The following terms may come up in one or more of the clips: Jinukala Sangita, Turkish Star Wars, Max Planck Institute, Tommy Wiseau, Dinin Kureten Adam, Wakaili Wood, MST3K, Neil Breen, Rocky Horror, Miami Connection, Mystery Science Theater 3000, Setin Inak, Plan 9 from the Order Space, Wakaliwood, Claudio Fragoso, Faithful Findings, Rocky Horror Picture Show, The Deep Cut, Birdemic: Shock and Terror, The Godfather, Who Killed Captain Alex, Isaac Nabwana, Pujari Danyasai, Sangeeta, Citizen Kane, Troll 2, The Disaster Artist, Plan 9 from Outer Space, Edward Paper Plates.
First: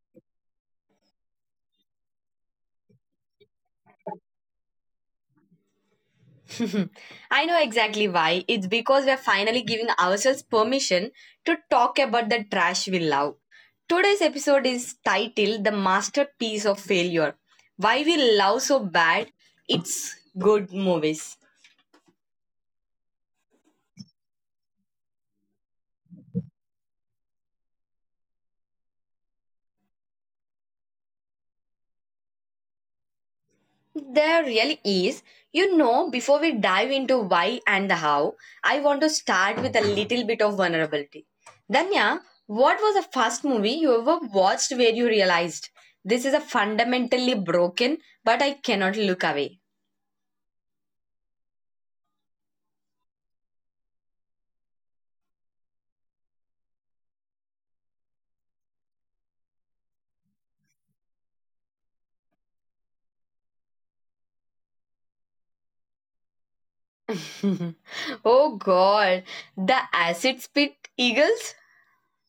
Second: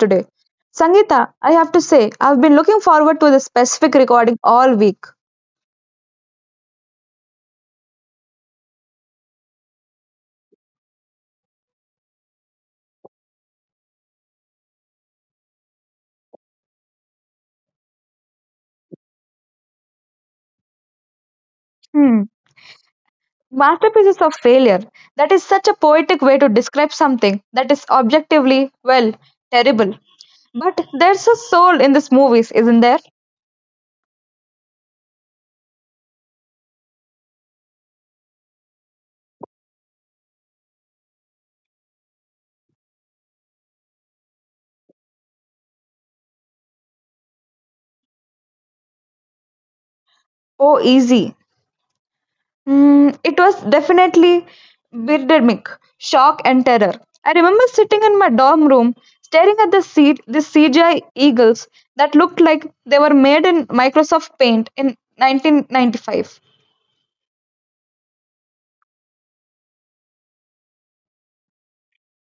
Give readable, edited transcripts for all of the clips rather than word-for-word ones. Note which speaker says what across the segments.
Speaker 1: today. Sangeeta, I have to say, I've been looking forward to this specific recording all week.
Speaker 2: I know exactly why. It's because we're finally giving ourselves permission to talk about the trash we love. Today's episode is titled The Masterpiece of Failure, Why We Love So Bad It's Good Movies.
Speaker 1: Hmm. Masterpieces of failure. That is such a poetic way to describe something that is objectively, well, terrible. But there's a soul in these movies, isn't there?
Speaker 2: There really is. Before we dive into why and the how, I want to start with a little bit of vulnerability. Danya, what was the first movie you ever watched where you realized this is a fundamentally broken, but I cannot look away?
Speaker 1: Oh, easy. It was definitely birdemic, shock and terror. I remember sitting in my dorm room staring at the CGI eagles that looked like they were made in Microsoft Paint in 1995.
Speaker 2: Oh god, the acid spit eagles?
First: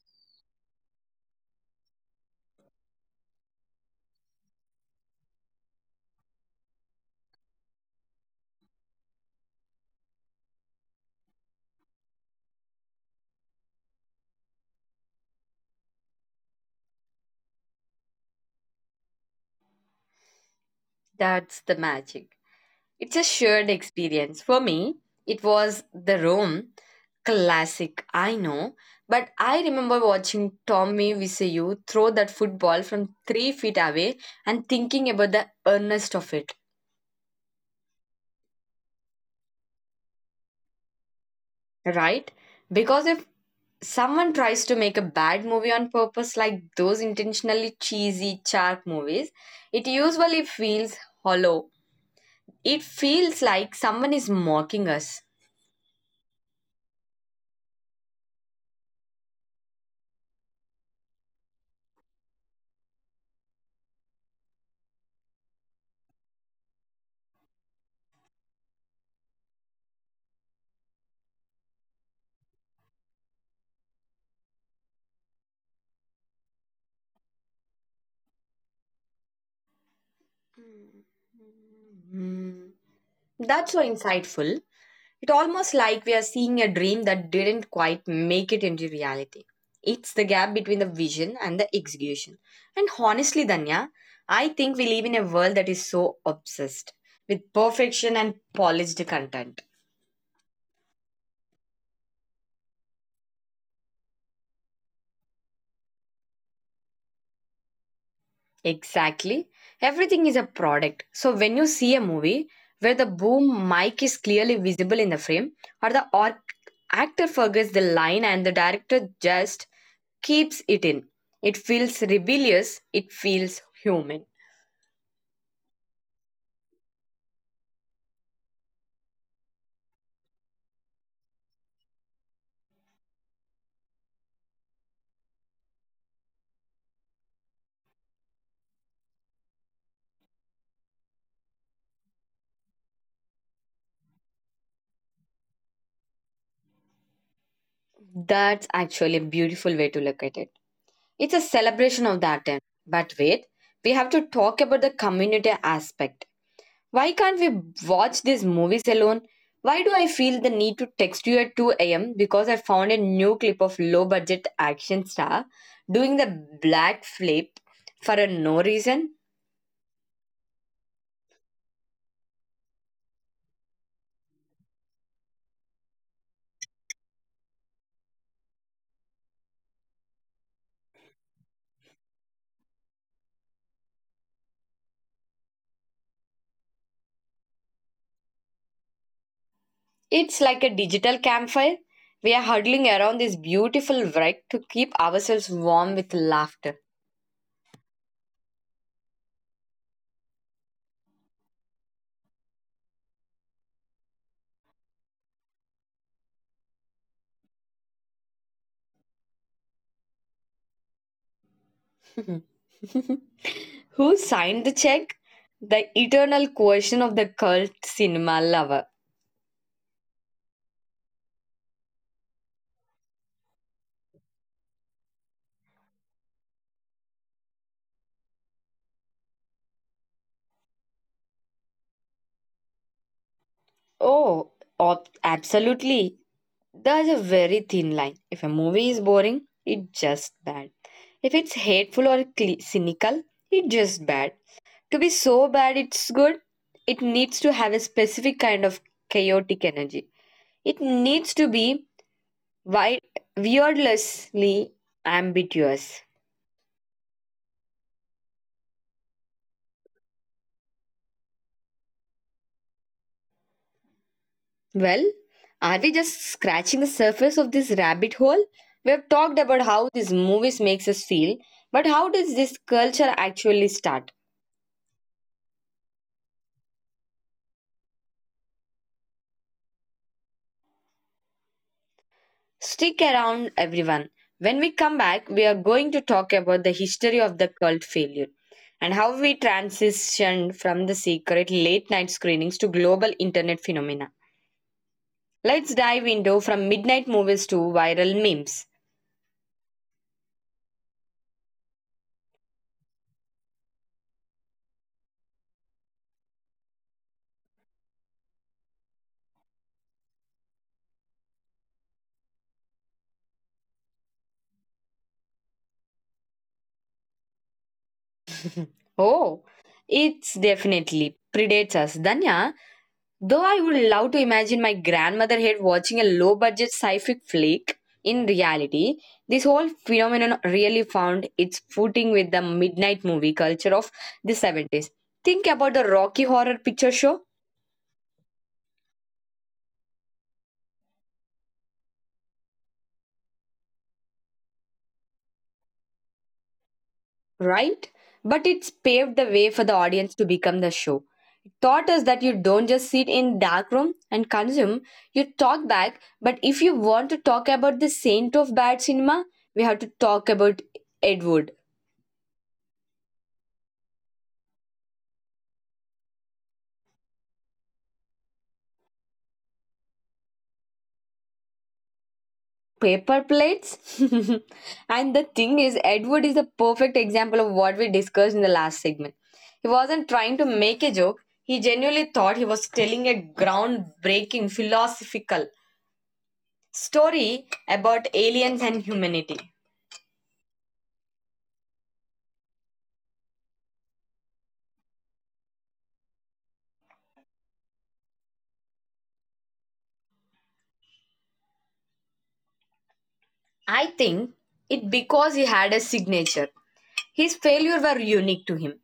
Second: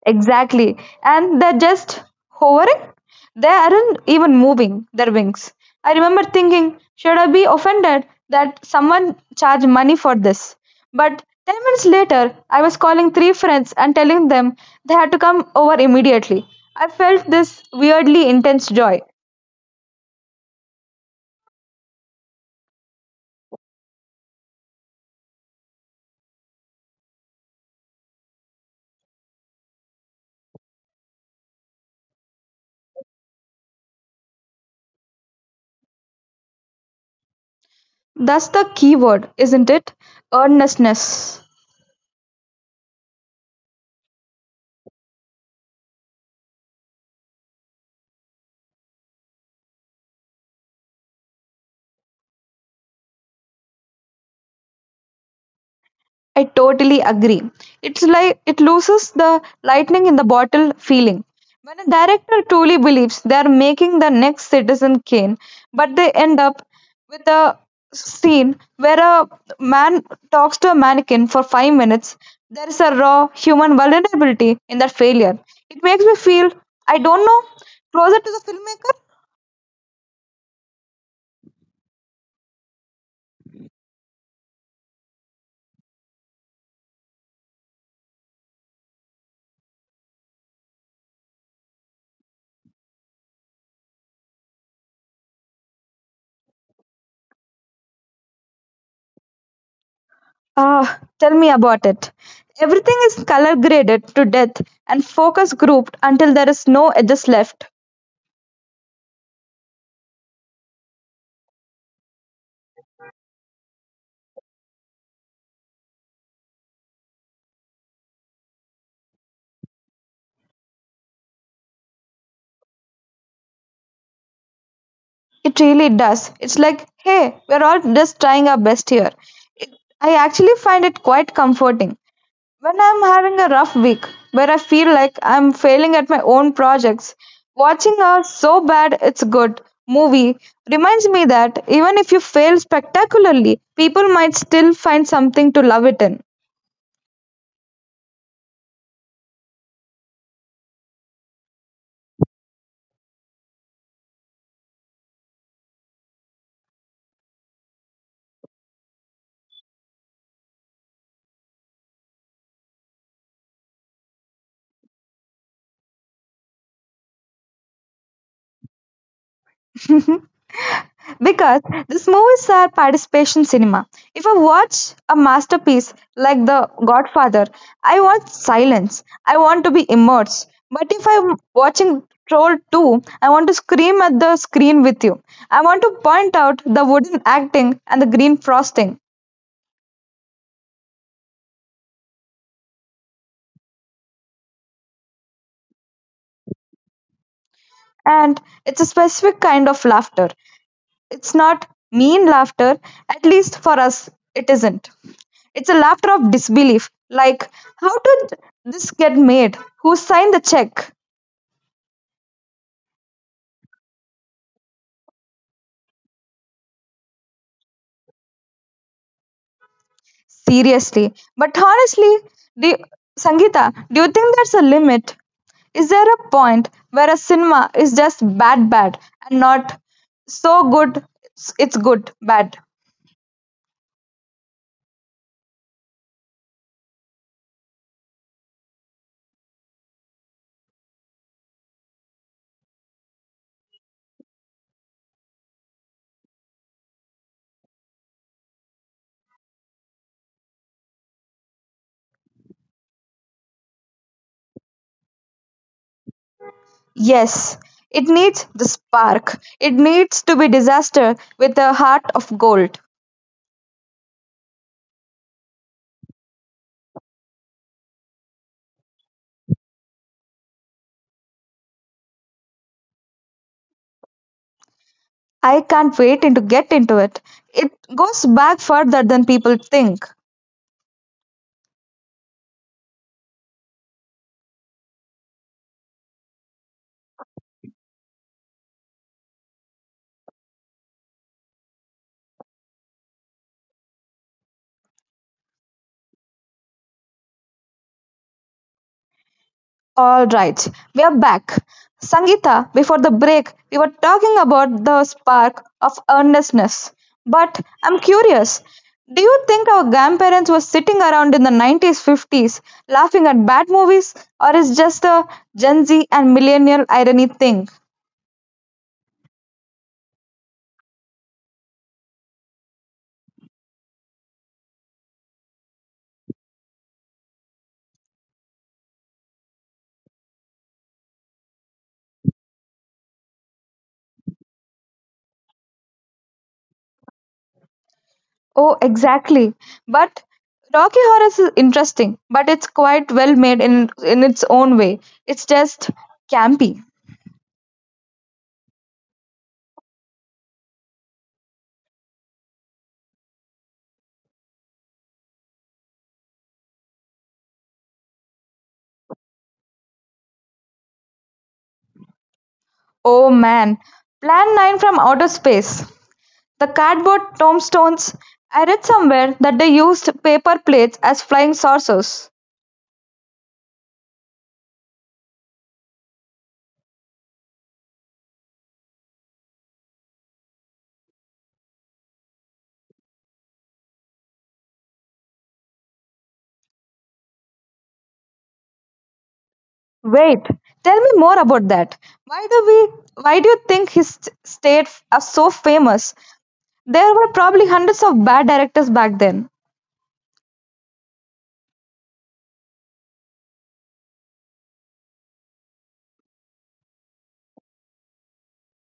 Speaker 1: Exactly. And they're just hovering. They aren't even moving their wings. I remember thinking, should I be offended that someone charged money for this? But 10 minutes later, I was calling three friends and telling them they had to come over immediately. I felt this weirdly intense joy.
Speaker 2: That's the magic. It's a shared experience. For me, it was the Rome classic, I know, but I remember watching Tommy Wiseau throw that football from 3 feet away and thinking about the earnest of it,
Speaker 1: That's the key word, isn't it? Earnestness.
Speaker 2: right? Because if someone tries to make a bad movie on purpose, like those intentionally cheesy shark movies, it usually feels hollow. It feels like someone is mocking us.
Speaker 1: I totally agree. It's like it loses the lightning in the bottle feeling. When a director truly believes they are making the next Citizen Kane, but they end up with a scene where a man talks to a mannequin for 5 minutes, there is a raw human vulnerability in that failure. It makes me feel, I don't know, closer to the filmmaker.
Speaker 2: Mm. Hmm. That's so insightful. It's almost like we are seeing a dream that didn't quite make it into reality. It's the gap between the vision and the execution. And honestly, Danya, I think we live in a world that is so obsessed with perfection and polished content.
Speaker 1: Ah, tell me about it. Everything is color graded to death and focus grouped until there is no edges left.
Speaker 2: Exactly. Everything is a product. So when you see a movie where the boom mic is clearly visible in the frame, or the actor forgets the line and the director just keeps it in, it feels rebellious, it feels human.
Speaker 1: It really does. It's like, hey, we're all just trying our best here. It, I actually find it quite comforting. When I'm having a rough week where I feel like I'm failing at my own projects, watching a so bad it's good movie reminds me that even if you fail spectacularly, people might still find something to love it in.
Speaker 2: That's actually a beautiful way to look at it. It's a celebration of that end. But wait, we have to talk about the community aspect. Why can't we watch these movies alone? Why do I feel the need to text you at 2 a.m. because I found a new clip of low budget action star doing the black flip for a no reason?
Speaker 1: Because these movies are participation cinema. If I watch a masterpiece like The Godfather, I want silence. I want to be immersed. But if I'm watching Troll 2, I want to scream at the screen with you. I want to point out the wooden acting and the green frosting.
Speaker 2: It's like a digital campfire. We are huddling around this beautiful wreck to keep ourselves warm with laughter.
Speaker 1: And it's a specific kind of laughter. It's not mean laughter, at least for us, it isn't. It's a laughter of disbelief. Like, how did this get made? Who signed the check?
Speaker 2: Who signed the check? The eternal question of the cult cinema lover.
Speaker 1: Seriously. But honestly, do, Sangeeta, do you think there's a limit? Is there a point where a cinema is just bad, bad, and not so good it's good, bad?
Speaker 2: Oh, absolutely. There's a very thin line. If a movie is boring, it's just bad. If it's hateful or cynical, it's just bad. To be so bad it's good, it needs to have a specific kind of chaotic energy. It needs to be wi- weirdlessly ambiguous.
Speaker 1: Yes, it needs the spark. It needs to be disaster with a heart of gold.
Speaker 2: Well, are we just scratching the surface of this rabbit hole? We have talked about how these movies makes us feel, but how does this culture actually start?
Speaker 1: I can't wait in to get into it. It goes back further than people think.
Speaker 2: Stick around, everyone. When we come back, we are going to talk about the history of the cult failure and how we transitioned from the secret late night screenings to global internet phenomena. Let's dive into from midnight movies to viral memes.
Speaker 1: All right, we are back. Sangeeta, before the break, we were talking about the spark of earnestness. But I'm curious, do you think our grandparents were sitting around in the 90s, 50s laughing at bad movies, or is just a Gen Z and millennial irony thing?
Speaker 2: Oh, it's definitely predates us, Danya. Though I would love to imagine my grandmother here watching a low budget sci fi flick, in reality, this whole phenomenon really found its footing with the midnight movie culture of the 70s. Think about the Rocky Horror Picture Show,
Speaker 1: Oh, exactly. But Rocky Horror is interesting, but it's quite well made in its own way. It's just campy.
Speaker 2: right? But it's paved the way for the audience to become the show. It taught us that you don't just sit in dark room and consume, you talk back. But if you want to talk about the saint of bad cinema, we have to talk about Edward.
Speaker 1: Oh man, Plan 9 from Outer Space. The cardboard tombstones. I read somewhere that they used paper plates as flying saucers.
Speaker 2: Paper plates. And the thing is, Edward is the perfect example of what we discussed in the last segment. He wasn't trying to make a joke, he genuinely thought he was telling a groundbreaking philosophical story about aliens and humanity.
Speaker 1: Wait, tell me more about that. Why do we why do you think his state are so famous? There were probably hundreds of bad directors back then.
Speaker 2: I think it because he had a signature. His failure were unique to him.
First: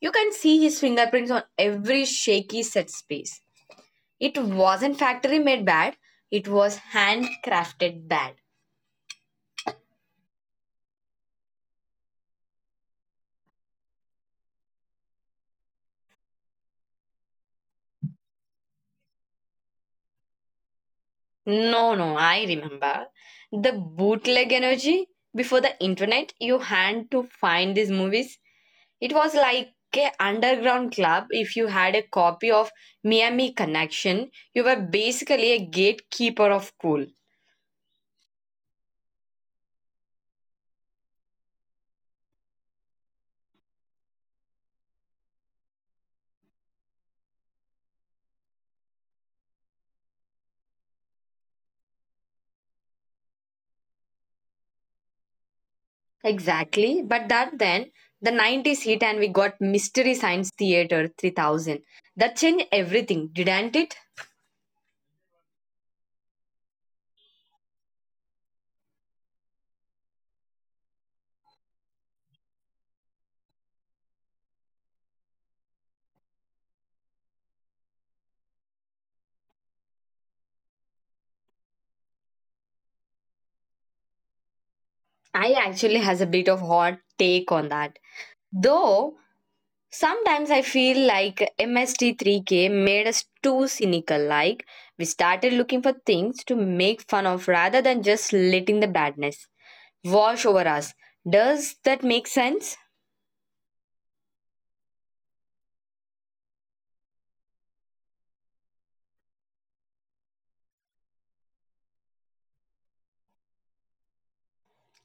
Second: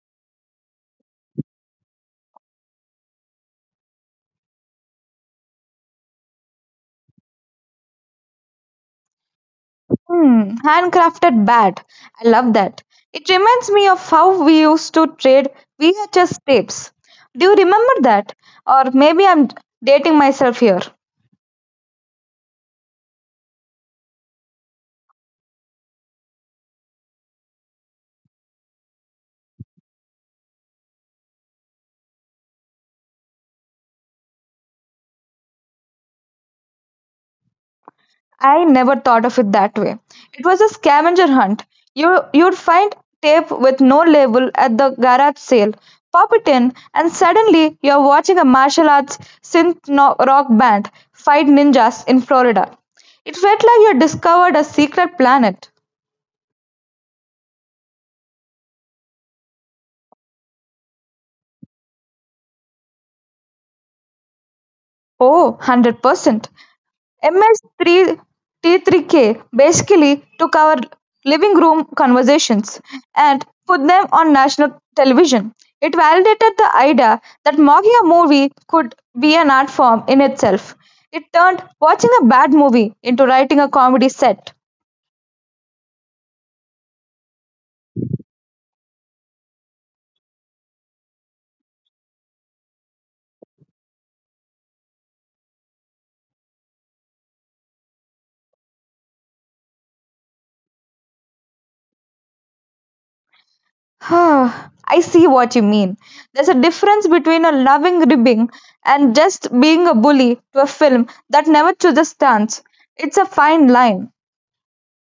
Speaker 2: You can see his fingerprints on every shaky set space. It wasn't factory made bad, it was handcrafted bad.
Speaker 1: Hmm, handcrafted bat. I love that. It reminds me of how we used to trade VHS tapes. Do you remember that? Or maybe I'm dating myself here.
Speaker 2: No, no, I remember. The bootleg energy before the internet, you had to find these movies. It was like a underground club. If you had a copy of Miami Connection, you were basically a gatekeeper of cool.
Speaker 1: I never thought of it that way. It was a scavenger hunt. You'd find tape with no label at the garage sale, pop it in, and suddenly you're watching a martial arts synth no- rock band fight ninjas in Florida. It felt like you discovered a secret planet.
Speaker 2: Exactly. But that then, the 90s hit and we got Mystery Science Theater 3000. That changed everything, didn't it?
Speaker 1: Oh, 100%. MS3 T3K basically took our living room conversations and put them on national television. It validated the idea that mocking a movie could be an art form in itself. It turned watching a bad movie into writing a comedy set.
Speaker 2: I actually has a bit of hot take on that. Though sometimes I feel like MST3K made us too cynical, like we started looking for things to make fun of rather than just letting the badness wash over us. Does that make sense?
Speaker 1: I see what you mean. There's a difference between a loving ribbing and just being a bully to a film that never chooses stance. It's a fine line.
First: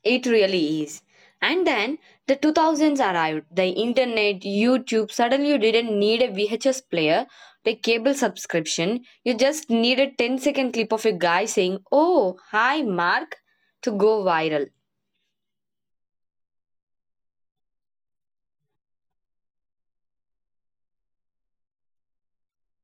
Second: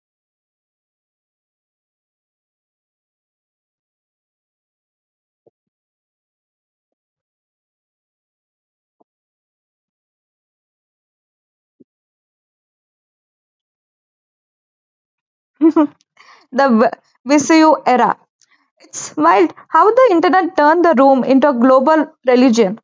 Speaker 2: It really is. And then the 2000s arrived. The internet, YouTube, suddenly you didn't need a VHS player, the cable subscription. You just need a 10 second clip of a guy saying, "Oh, hi, Mark," to go viral.
Speaker 1: the v- VCU era. It's wild how the internet turned the room into a global religion.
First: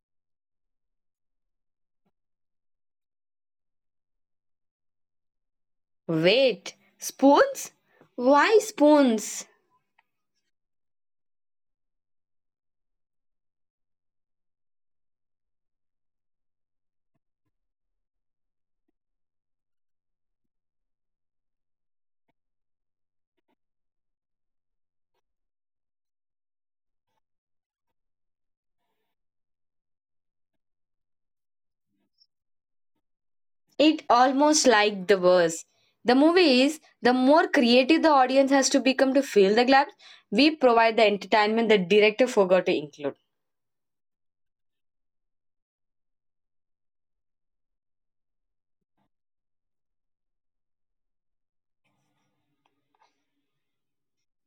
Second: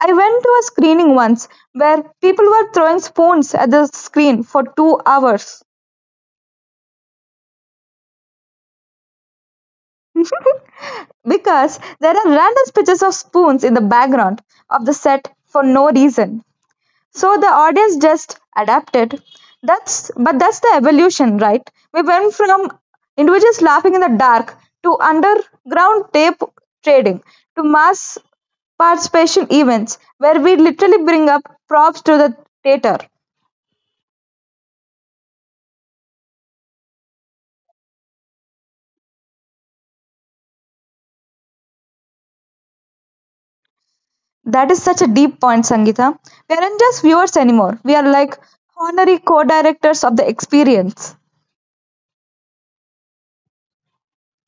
Speaker 1: I went to a screening once where people were throwing spoons at the screen for 2 hours.
Speaker 2: Wait, spoons? Why spoons?
Speaker 1: Because there are random pictures of spoons in the background of the set for no reason. So the audience just adapted. That's but that's the evolution, right? We went from individuals laughing in the dark to underground tape trading to mass participation events where we literally bring up props to the theater.
Speaker 2: It almost like the verse. The movie is the more creative the audience has to become to fill the gaps, we provide the entertainment the director forgot to include.
Speaker 1: That is such a deep point, Sangita. We aren't just viewers anymore. We are like honorary co-directors of the experience.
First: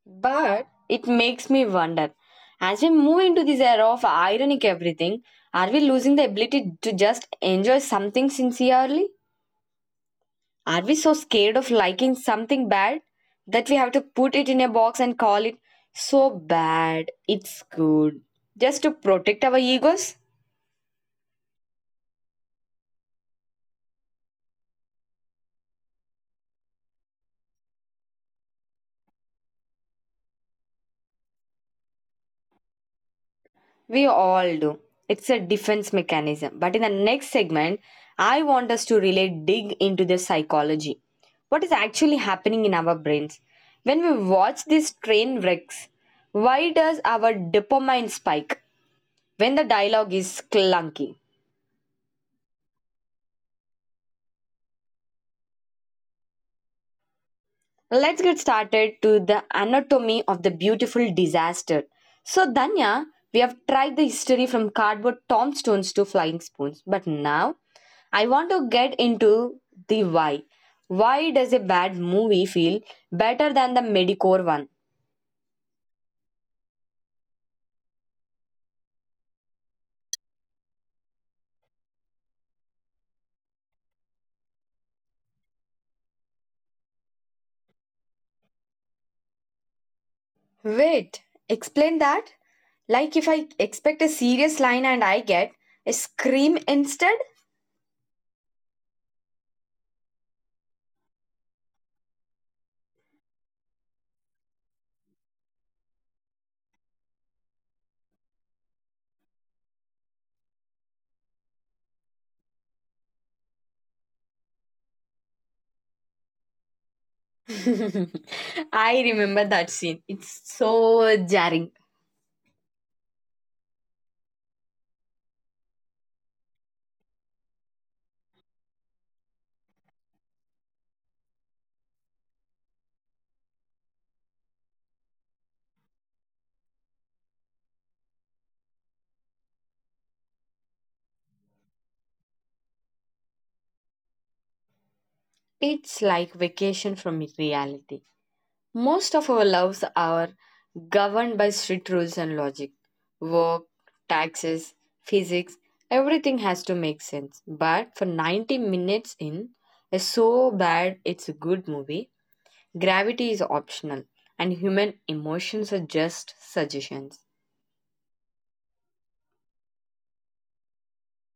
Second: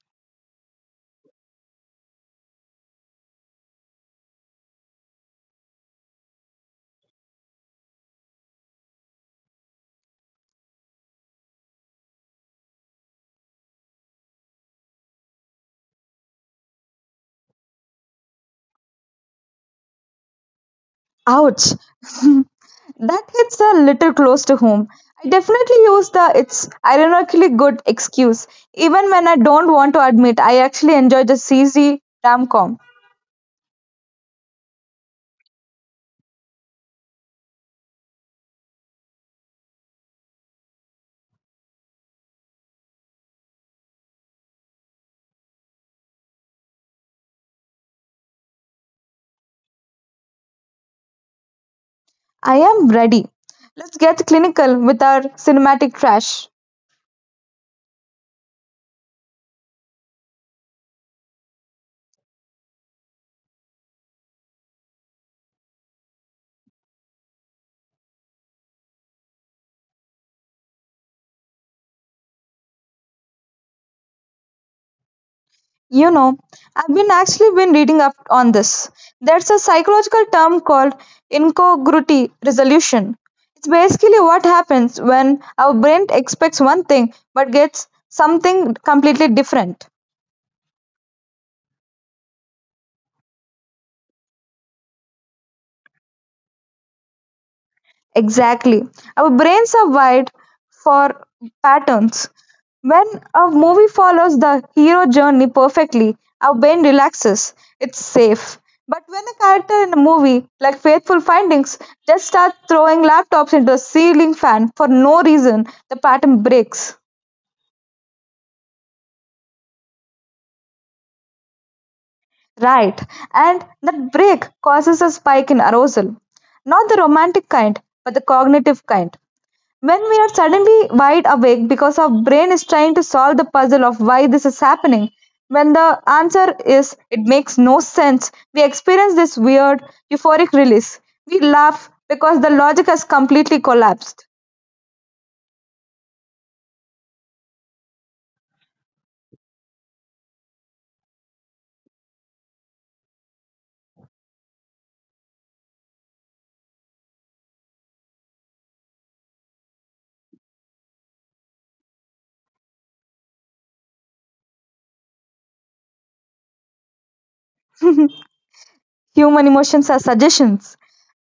Speaker 2: But it makes me wonder, as we move into this era of ironic everything, are we losing the ability to just enjoy something sincerely? Are we so scared of liking something bad that we have to put it in a box and call it so bad it's good just to protect our egos?
Speaker 1: Ouch! That hits a little close to home. I definitely use the it's ironically good excuse. Even when I don't want to admit, I actually enjoy the cheesy, rom com.
Speaker 2: We all do. It's a defense mechanism. But in the next segment, I want us to really dig into the psychology. What is actually happening in our brains when we watch these train wrecks? Why does our dopamine spike when the dialogue is clunky?
Speaker 1: I am ready. Let's get clinical with our cinematic trash.
Speaker 2: Let's get started to the anatomy of the beautiful disaster. So, Danya, we have tried the history from cardboard tombstones to flying spoons, but now I want to get into the why. Why does a bad movie feel better than the mediocre one?
Speaker 1: You know, I've been actually been reading up on this. There's a psychological term called incongruity resolution. It's basically what happens when our brain expects one thing but gets something completely different.
Speaker 2: Wait, explain that? Like if I expect a serious line and I get a scream instead?
Speaker 1: Exactly. Our brains are wired for patterns. When a movie follows the hero journey perfectly, our brain relaxes. It's safe. But when a character in a movie like Faithful Findings just starts throwing laptops into a ceiling fan for no reason, the pattern breaks.
Speaker 2: I remember that scene. It's so jarring.
Speaker 1: Right. And that break causes a spike in arousal. Not the romantic kind, but the cognitive kind. When we are suddenly wide awake because our brain is trying to solve the puzzle of why this is happening, when the answer is it makes no sense, we experience this weird euphoric release. We laugh because the logic has completely collapsed.
Speaker 2: It's like vacation from reality. Most of our lives are governed by strict rules and logic. Work, taxes, physics, everything has to make sense. But for 90 minutes in a so bad it's a good movie, gravity is optional and human emotions are just suggestions.
Speaker 1: Human emotions are suggestions.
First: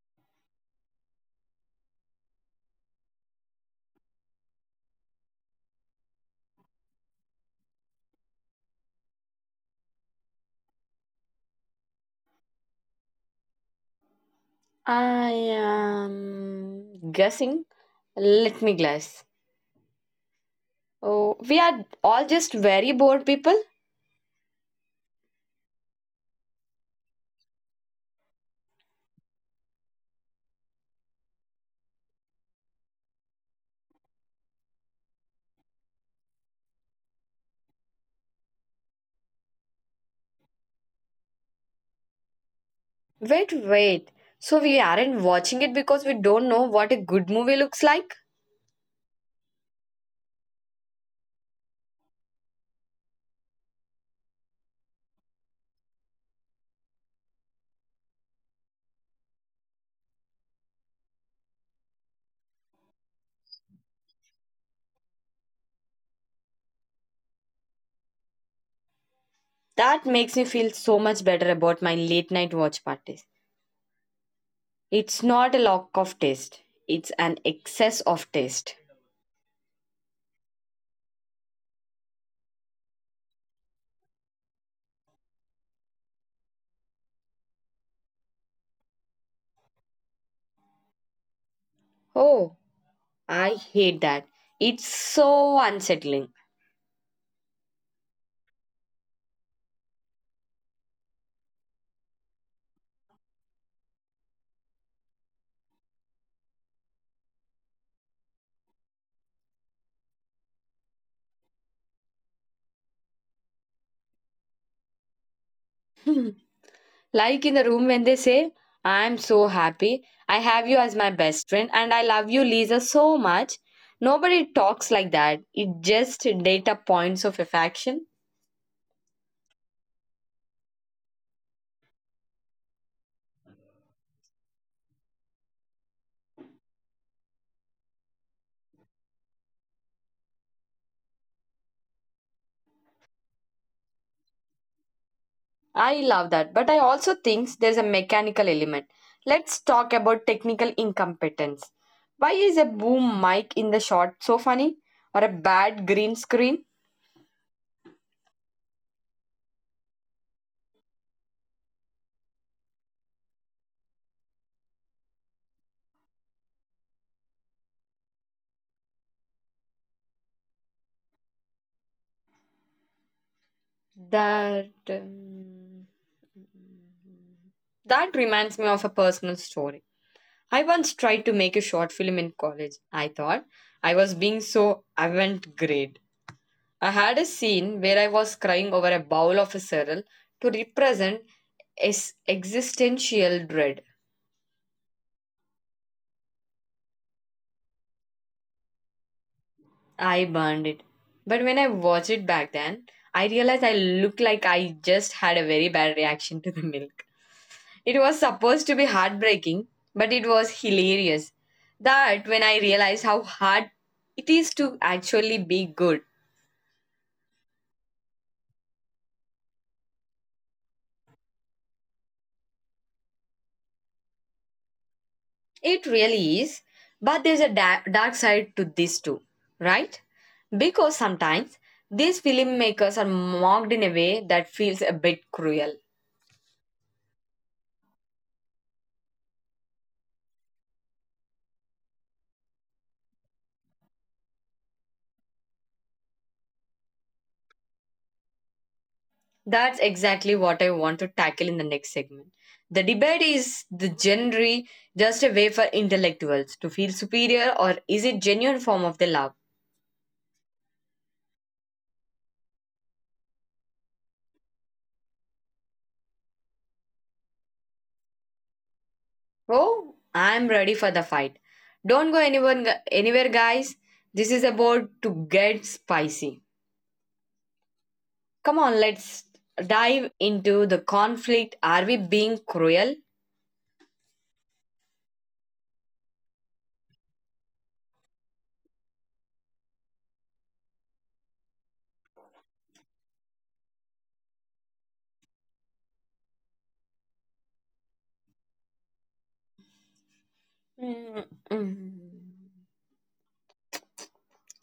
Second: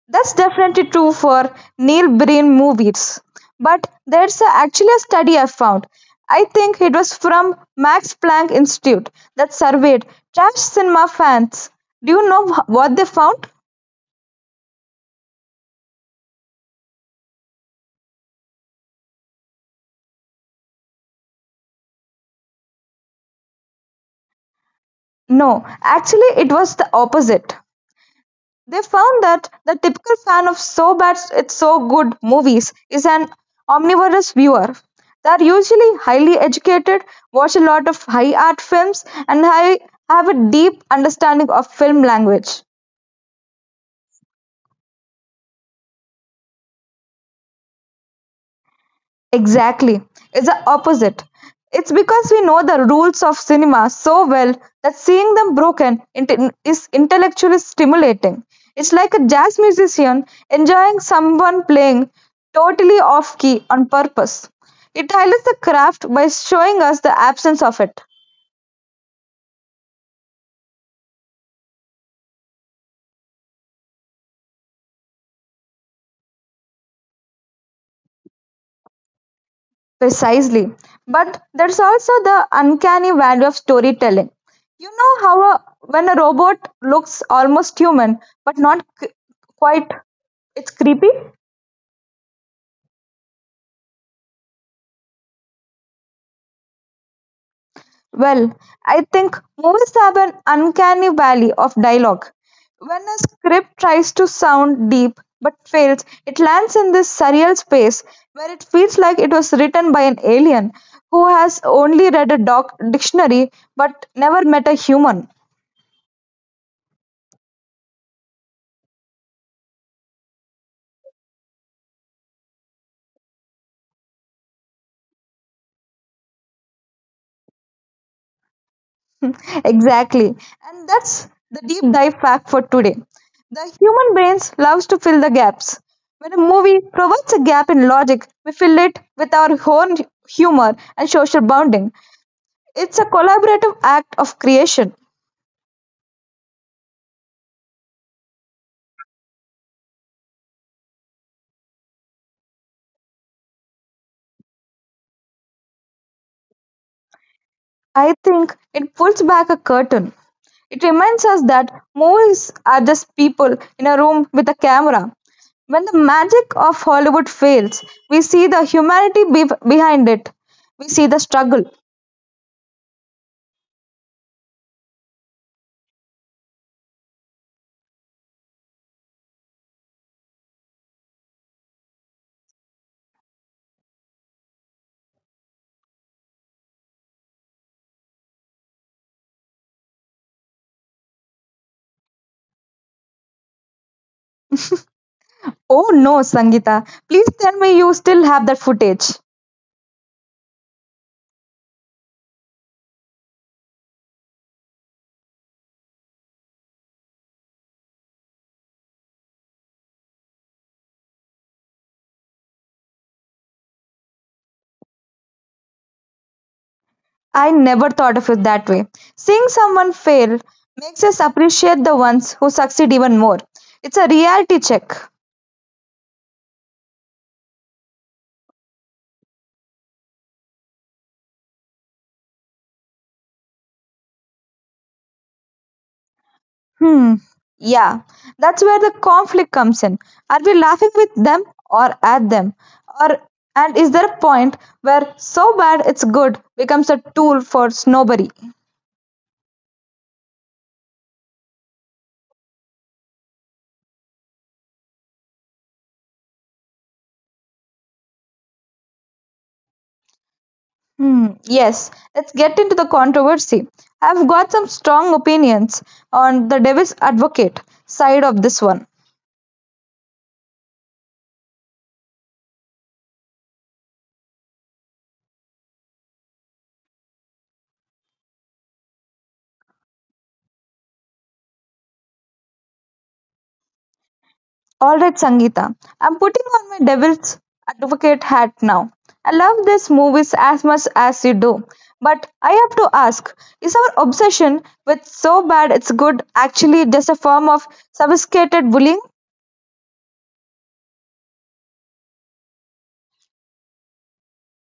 Speaker 1: That's definitely true for Neil Breen movies. But actually a study I found. I think it was from Max Planck Institute that surveyed trash cinema fans. Do you know what they found?
Speaker 2: I am guessing. Let me guess. Oh, we are all just very bored people.
Speaker 1: No, actually, it was the opposite. They found that the typical fan of "So Bad It's So Good" movies is an omnivorous viewer. They are usually highly educated, watch a lot of high art films, and have a deep understanding of film language.
Speaker 2: Wait, wait. So we aren't watching it because we don't know what a good movie looks like?
Speaker 1: Exactly. It's the opposite. It's because we know the rules of cinema so well that seeing them broken is intellectually stimulating. It's like a jazz musician enjoying someone playing totally off key on purpose. It highlights the craft by showing us the absence of it.
Speaker 2: That makes me feel so much better about my late night watch parties. It's not a lack of taste, it's an excess of taste.
Speaker 1: Precisely. But there's also the uncanny value of storytelling. You know when a robot looks almost human, but not c- quite, it's creepy?
Speaker 2: Oh, I hate that. It's so unsettling.
Speaker 1: Well, I think movies have an uncanny valley of dialogue. When a script tries to sound deep but fails, it lands in this surreal space where it feels like it was written by an alien who has only read a dictionary but never met a human.
Speaker 2: Like in the room when they say, "I'm so happy, I have you as my best friend, and I love you, Lisa, so much." Nobody talks like that. It just data points of affection.
Speaker 1: Exactly. And that's the deep dive fact for today. The human brains loves to fill the gaps. When a movie provides a gap in logic, we fill it with our own humor and social bonding. It's a collaborative act of creation.
Speaker 2: I love that, but I also think there's a mechanical element. Let's talk about technical incompetence. Why is a boom mic in the shot so funny? Or a bad green screen?
Speaker 1: I think it pulls back a curtain. It reminds us that movies are just people in a room with a camera. When the magic of Hollywood fails, we see the humanity behind it. We see the struggle.
Speaker 2: That um, that reminds me of a personal story. I once tried to make a short film in college. I thought I was being so avant-garde. I had a scene where I was crying over a bowl of a cereal to represent existential dread.
Speaker 1: Oh no, Sangeeta, please tell me you still have that footage.
Speaker 2: I burned it. But when I watched it back then, I realized I looked like I just had a very bad reaction to the milk. It was supposed to be heartbreaking, but it was hilarious. That when I realized how hard it is to actually be good.
Speaker 1: I never thought of it that way. Seeing someone fail makes us appreciate the ones who succeed even more. It's a reality check.
Speaker 2: It really is, but there's a dark side to this too, right? Because sometimes these filmmakers are mocked in a way that feels a bit cruel.
Speaker 1: Hmm. Yeah, that's where the conflict comes in. Are we laughing with them or at them? Or and is there a point where so bad it's good becomes a tool for snobbery?
Speaker 2: That's exactly what I want to tackle in the next segment. The debate is the genre just a way for intellectuals to feel superior, or is it genuine form of the love?
Speaker 1: Hmm, yes, let's get into the controversy. I've got some strong opinions on the devil's advocate side of this one.
Speaker 2: Oh, I'm ready for the fight. Don't go anyone anywhere, guys. This is about to get spicy. Come on, let's dive into the conflict. Are we being cruel?
Speaker 1: All right, Sangeeta, I'm putting on my devil's advocate hat now. I love these movies as much as you do, but I have to ask is our obsession with so bad it's good actually just a form of sophisticated bullying?
Speaker 2: Mm, mm.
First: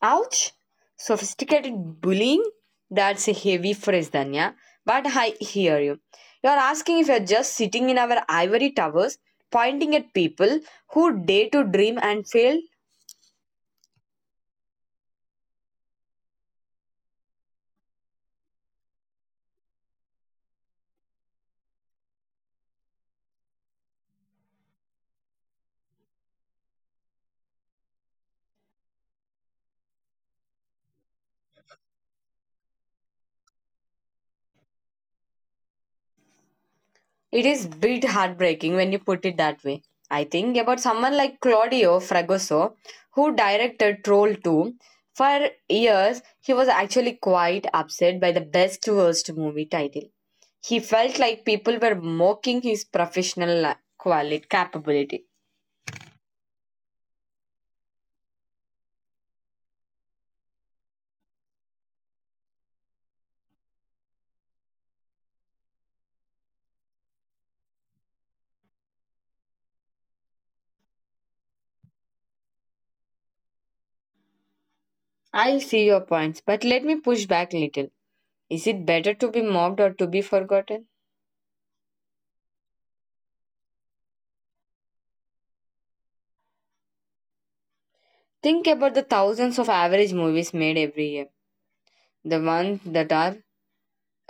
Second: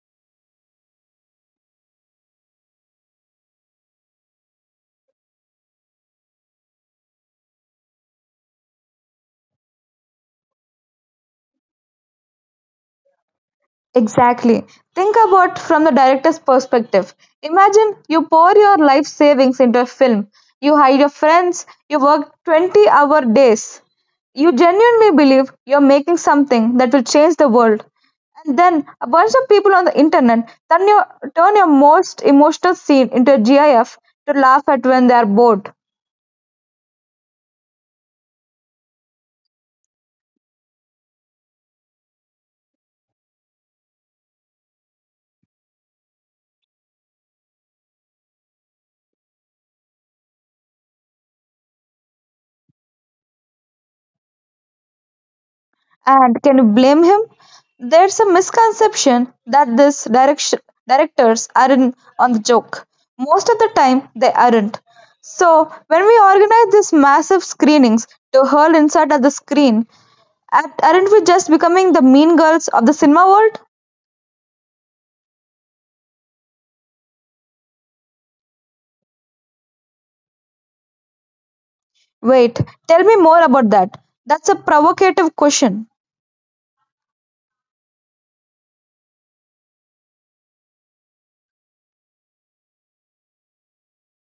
Speaker 2: Ouch! Sophisticated bullying? That's a heavy phrase, Danya. But I hear you. You're asking if you're just sitting in our ivory towers, pointing at people who dare to dream and fail?
Speaker 1: Exactly. Think about from the director's perspective. Imagine you pour your life savings into a film. You hire your friends, you work 20-hour days. You genuinely believe you're making something that will change the world. And then a bunch of people on the internet turn turn your most emotional scene into a GIF to laugh at when they are bored.
Speaker 2: It is bit heartbreaking when you put it that way. I think about someone like Claudio Fragoso, who directed Troll 2. For years, he was actually quite upset by the best worst movie title. He felt like people were mocking his professional quality capability.
Speaker 1: And can you blame him? There's a misconception that these directors are in on the joke. Most of the time, they aren't. So, when we organize these massive screenings to hurl insult at the screen, aren't we just becoming the mean girls of the cinema world?
Speaker 2: I see your points, but let me push back a little. Is it better to be mocked or to be forgotten?
Speaker 1: Wait, tell me more about that. That's a provocative question.
Speaker 2: Think about the thousands of average movies made every year. The ones that are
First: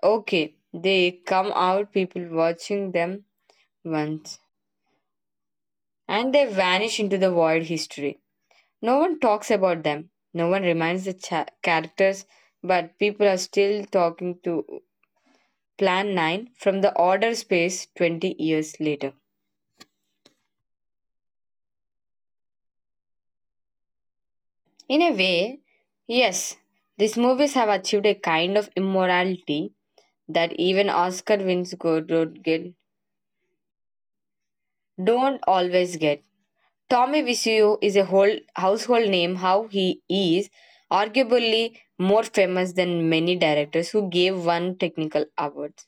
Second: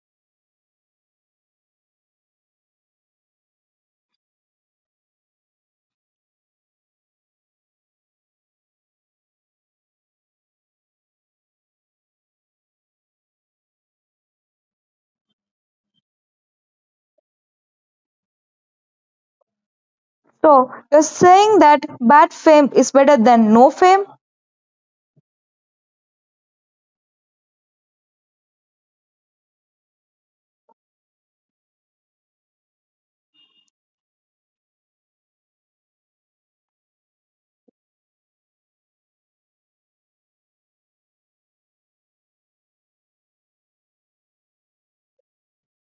Speaker 2: okay, they come out, people watching them once, and they vanish into the void history. No one talks about them, no one reminds the characters, but people are still talking to Plan 9 from the Order Space 20 years later.
Speaker 1: So, you're saying that bad fame is better than no fame?
Speaker 2: In a way, yes, these movies have achieved a kind of immorality that even Oscar wins go don't get don't always get. Tommy Wiseau is a whole household name. How he is arguably more famous than many directors who gave one technical awards.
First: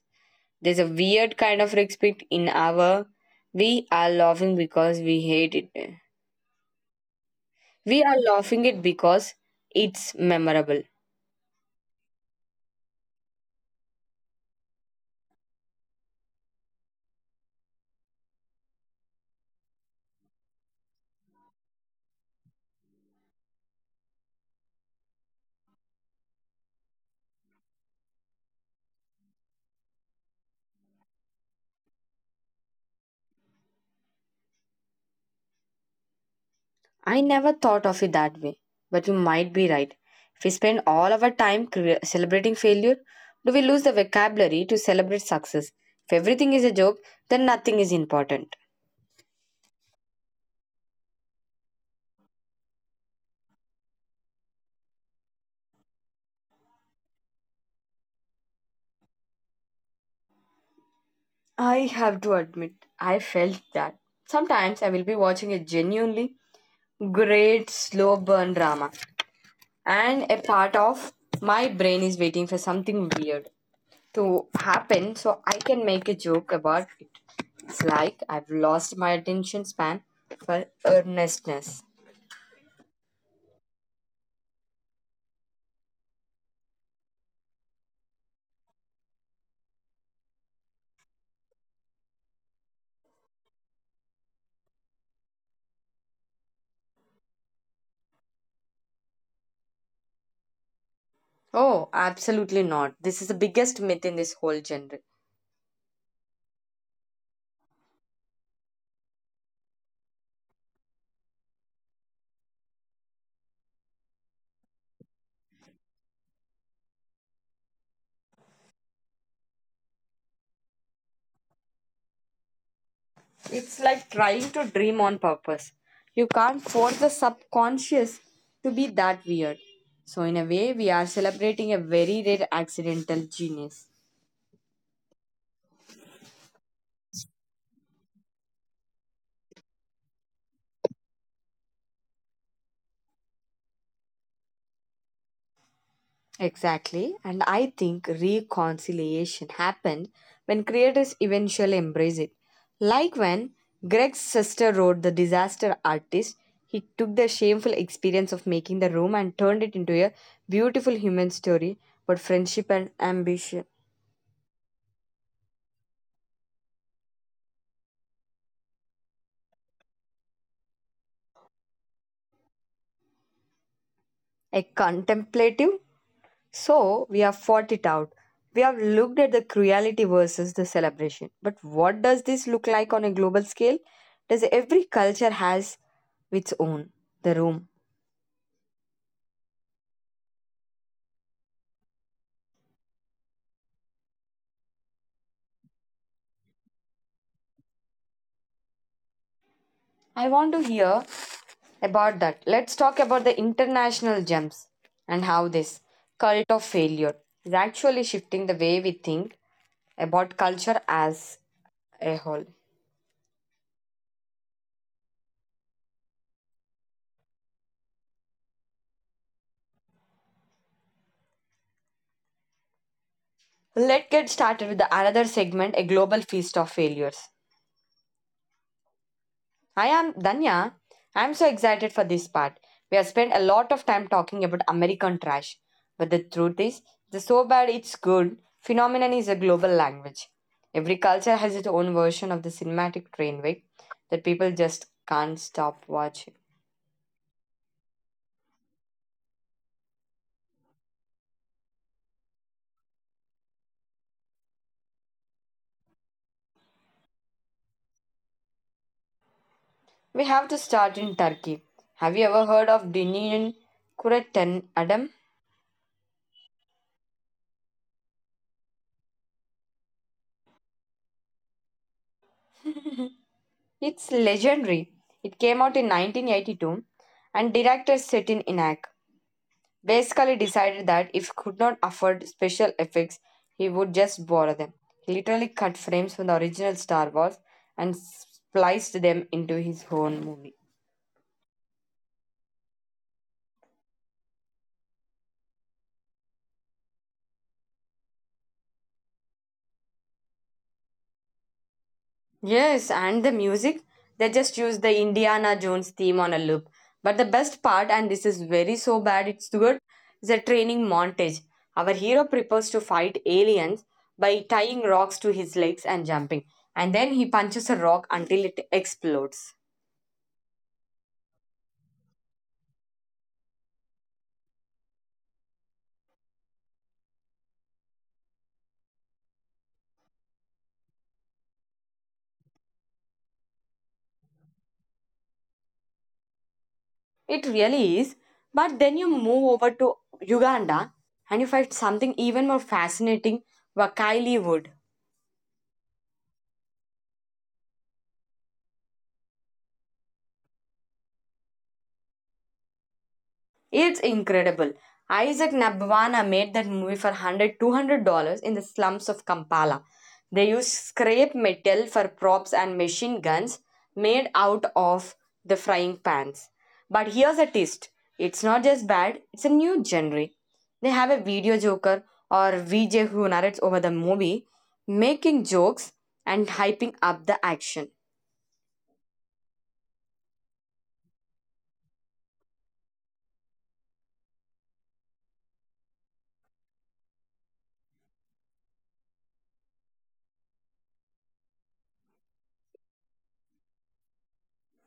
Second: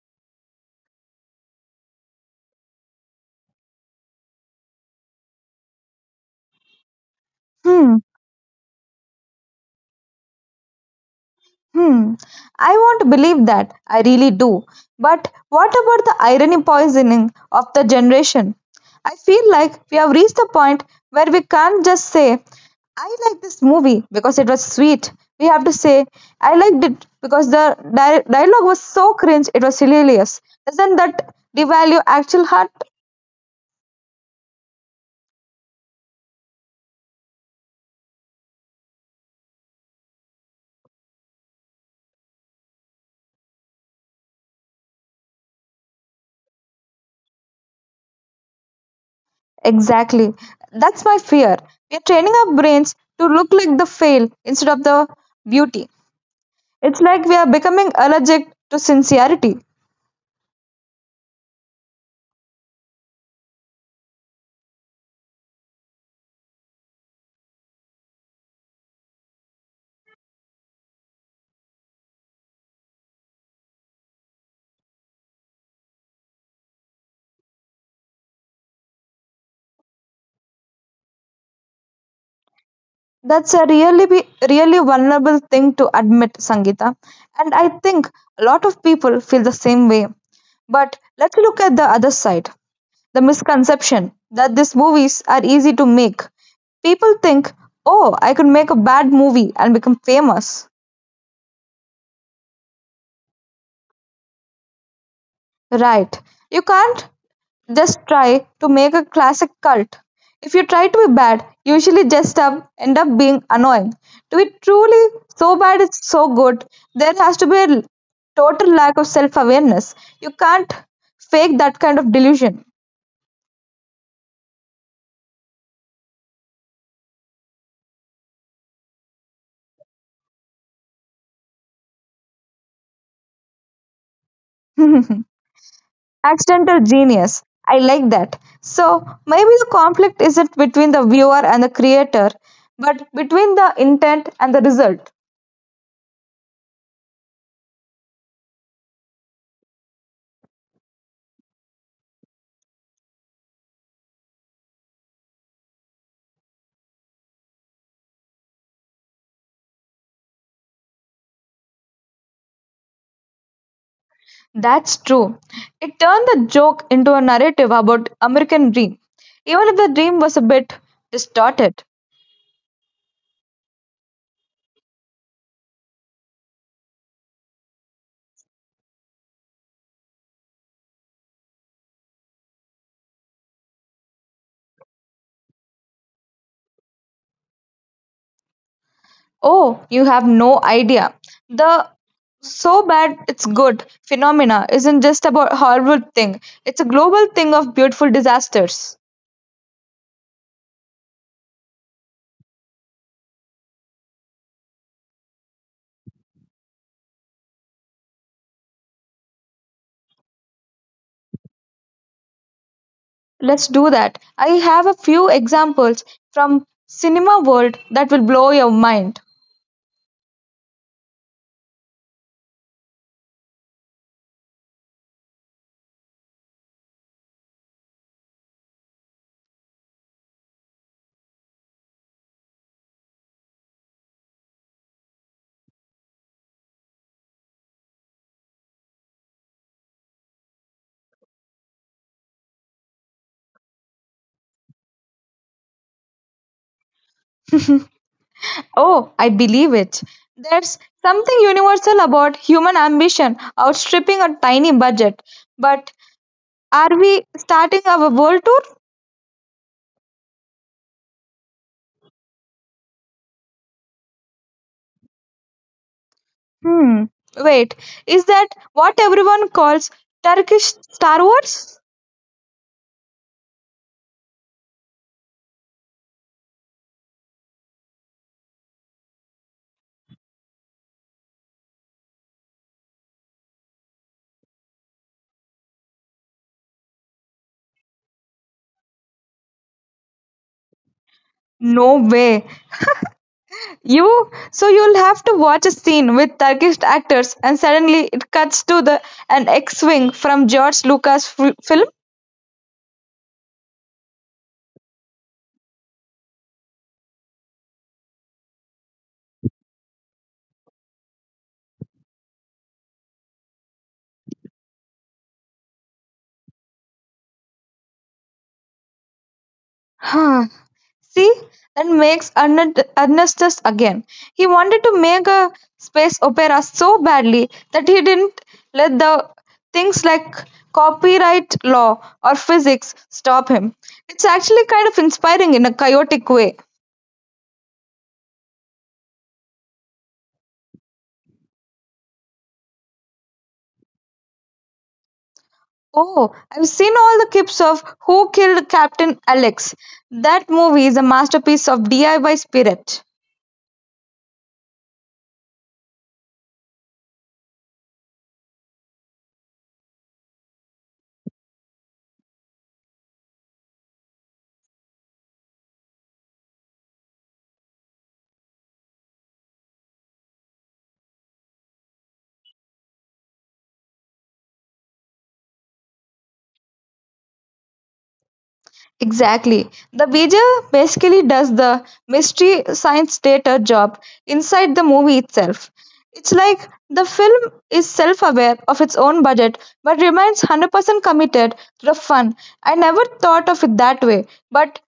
Speaker 2: There's a weird kind of respect in our. We are laughing because we hate it.
Speaker 1: Hmm,
Speaker 2: We are laughing it because it's memorable.
Speaker 1: Hmm, I want to believe that. I really do. But what about the irony poisoning of the generation? I feel like we have reached the point where we can't just say, I like this movie because it was sweet. We have to say, I liked it because the dialogue was so cringe, it was hilarious. Doesn't that devalue actual heart?
Speaker 2: I never thought of it that way, but you might be right. If we spend all our time celebrating failure, do we lose the vocabulary to celebrate success? If everything is a joke, then nothing is important.
Speaker 1: Exactly. That's my fear. We are training our brains to look like the fail instead of the beauty. It's like we are becoming allergic to sincerity.
Speaker 2: I have to admit, I felt that. Sometimes I will be watching a genuinely great slow burn drama, and a part of my brain is waiting for something weird to happen so I can make a joke about it. It's like I've lost my attention span for earnestness.
Speaker 1: That's a really vulnerable thing to admit, Sangeeta. And I think a lot of people feel the same way. But let's look at the other side, the misconception that these movies are easy to make. People think, oh, I could make a bad movie and become famous.
Speaker 2: Oh, absolutely not. This is the biggest myth in this whole genre.
Speaker 1: Right. You can't just try to make a classic cult. If you try to be bad, you usually just end up being annoying. To be truly so bad it's so good, there has to be total lack of self awareness. You can't fake that kind of delusion.
Speaker 2: It's like trying to dream on purpose. You can't force the subconscious to be that weird. So, in a way, we are celebrating a very rare accidental genius.
Speaker 1: Accidental genius. I like that. So maybe the conflict isn't between the viewer and the creator, but between the intent and the result.
Speaker 2: Exactly, and I think reconciliation happened when creators eventually embrace it. Like when Greg's sister wrote The Disaster Artist, he took the shameful experience of making the room and turned it into a beautiful human story about friendship and ambition.
Speaker 1: That's true. It turned the joke into a narrative about American dream, even if the dream was a bit distorted.
Speaker 2: A contemplative. So we have fought it out. We have looked at the cruelty versus the celebration. But what does this look like on a global scale? Does every culture has its own the room?
Speaker 1: Oh, you have no idea. The so bad it's good phenomena isn't just about horrible thing. It's a global thing of beautiful disasters.
Speaker 2: I want to hear about that. Let's talk about the international gems and how this cult of failure is actually shifting the way we think about culture as a whole.
Speaker 1: Let's do that. I have a few examples from cinema world that will blow your mind.
Speaker 2: Let's get started with the another segment, a global feast of failures. I'm Danya. I'm so excited for this part. We have spent a lot of time talking about American trash, but the truth is, the so bad it's good phenomenon is a global language. Every culture has its own version of the cinematic train wreck that people just can't stop watching.
Speaker 1: Oh, I believe it. There's something universal about human ambition outstripping a tiny budget. But are we starting our world tour?
Speaker 2: We have to start in Turkey. Have you ever heard of Dinin Kureten Adam?
Speaker 1: Hmm. Wait, is that what everyone calls Turkish Star Wars?
Speaker 2: It's legendary. It came out in 1982 and director Setin Inak basically decided that if he could not afford special effects, he would just borrow them. He literally cut frames from the original Star Wars and spliced them into his own movie.
Speaker 1: No way. You so you'll have to watch a scene with Turkish actors and suddenly it cuts to the an X-wing from George film.
Speaker 2: Yes, and the music, they just used the Indiana Jones theme on a loop. But the best part, and this is very so bad, it's good, is a training montage. Our hero prepares to fight aliens by tying rocks to his legs and jumping. And then he punches a rock until it explodes.
Speaker 1: See, that makes Ernestus again. He wanted to make a space opera so badly that he didn't let the things like copyright law or physics stop him. It's actually kind of inspiring in a chaotic way.
Speaker 2: It really is. But then you move over to Uganda and you find something even more fascinating, Wakaili wood.
Speaker 1: Oh, I've seen all the clips of Who Killed Captain Alex. That movie is a masterpiece of DIY spirit.
Speaker 2: It's incredible. Isaac Nabwana made that movie for 100 $200 $200 in the slums of Kampala. They used scrap metal for props and machine guns made out of the frying pans. But here's a twist, it's not just bad, it's a new genre. They have a video joker or VJ who narrates over the movie, making jokes and hyping up the action.
Speaker 1: Exactly. The Beja basically does the mystery science data job inside the movie itself. It's like the film is self aware of its own budget but remains 100% committed to the fun. I never thought of it that way, but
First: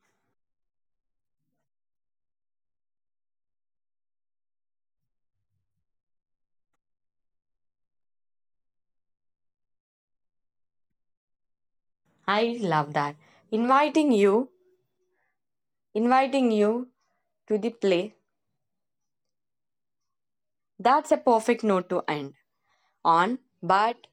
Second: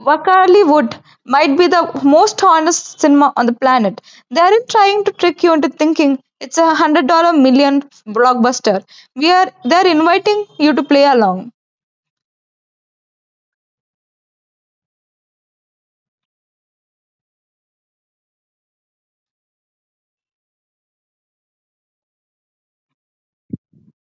Speaker 1: Wakali Wood might be the most honest cinema on the planet. They aren't trying to trick you into thinking it's a hundred million million blockbuster. They're inviting you to play along.
Speaker 2: I love that. Inviting you, Inviting you to the play. That's a perfect note to end on, but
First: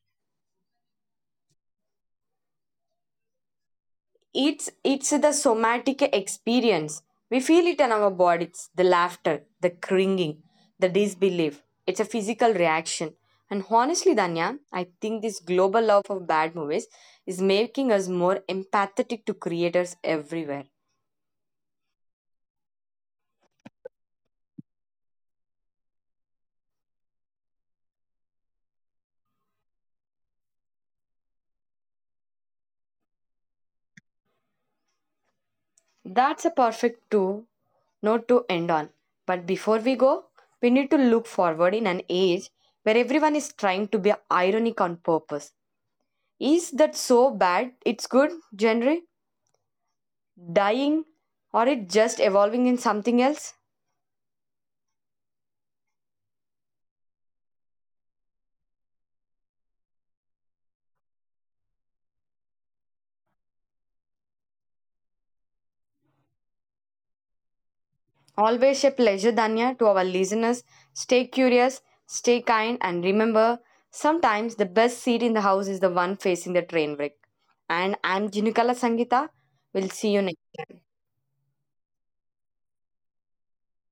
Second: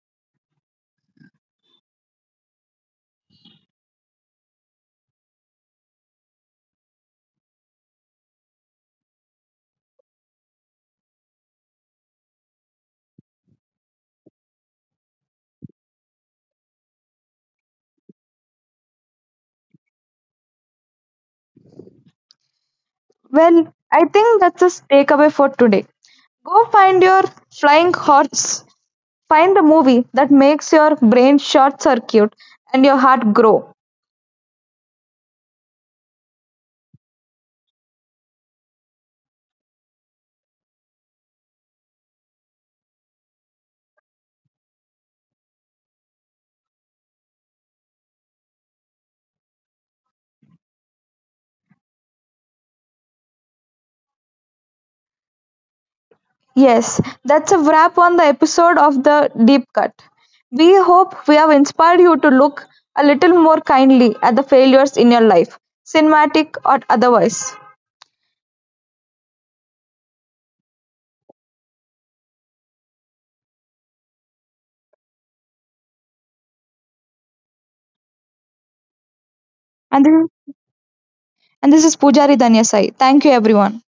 Speaker 2: it's the somatic experience. We feel it in our bodies, the laughter, the cringing, the disbelief. It's a physical reaction. And honestly, Danya, I think this global love of bad movies is making us more empathetic to creators everywhere.
Speaker 1: Well, I think that's a takeaway for today. Go find your flying horse. Find the movie that makes your brain short circuit and your heart grow.
Speaker 2: That's a perfect too note to end on. But before we go, we need to look forward in an age where everyone is trying to be ironic on purpose. Is that so bad? It's good, genre? Dying? Or it just evolving in something else?
Speaker 1: Yes, that's a wrap on the episode of The Deep Cut. We hope we have inspired you to look a little more kindly at the failures in your life, cinematic or otherwise.
Speaker 2: Always a pleasure, Danya, to our listeners. Stay curious, stay kind, and remember sometimes the best seat in the house is the one facing the train wreck. And I'm Jinukala Sangita. We'll see
Speaker 1: And
Speaker 2: you
Speaker 1: this,
Speaker 2: next.
Speaker 1: and this is Pujari Danyasai. Thank you, everyone.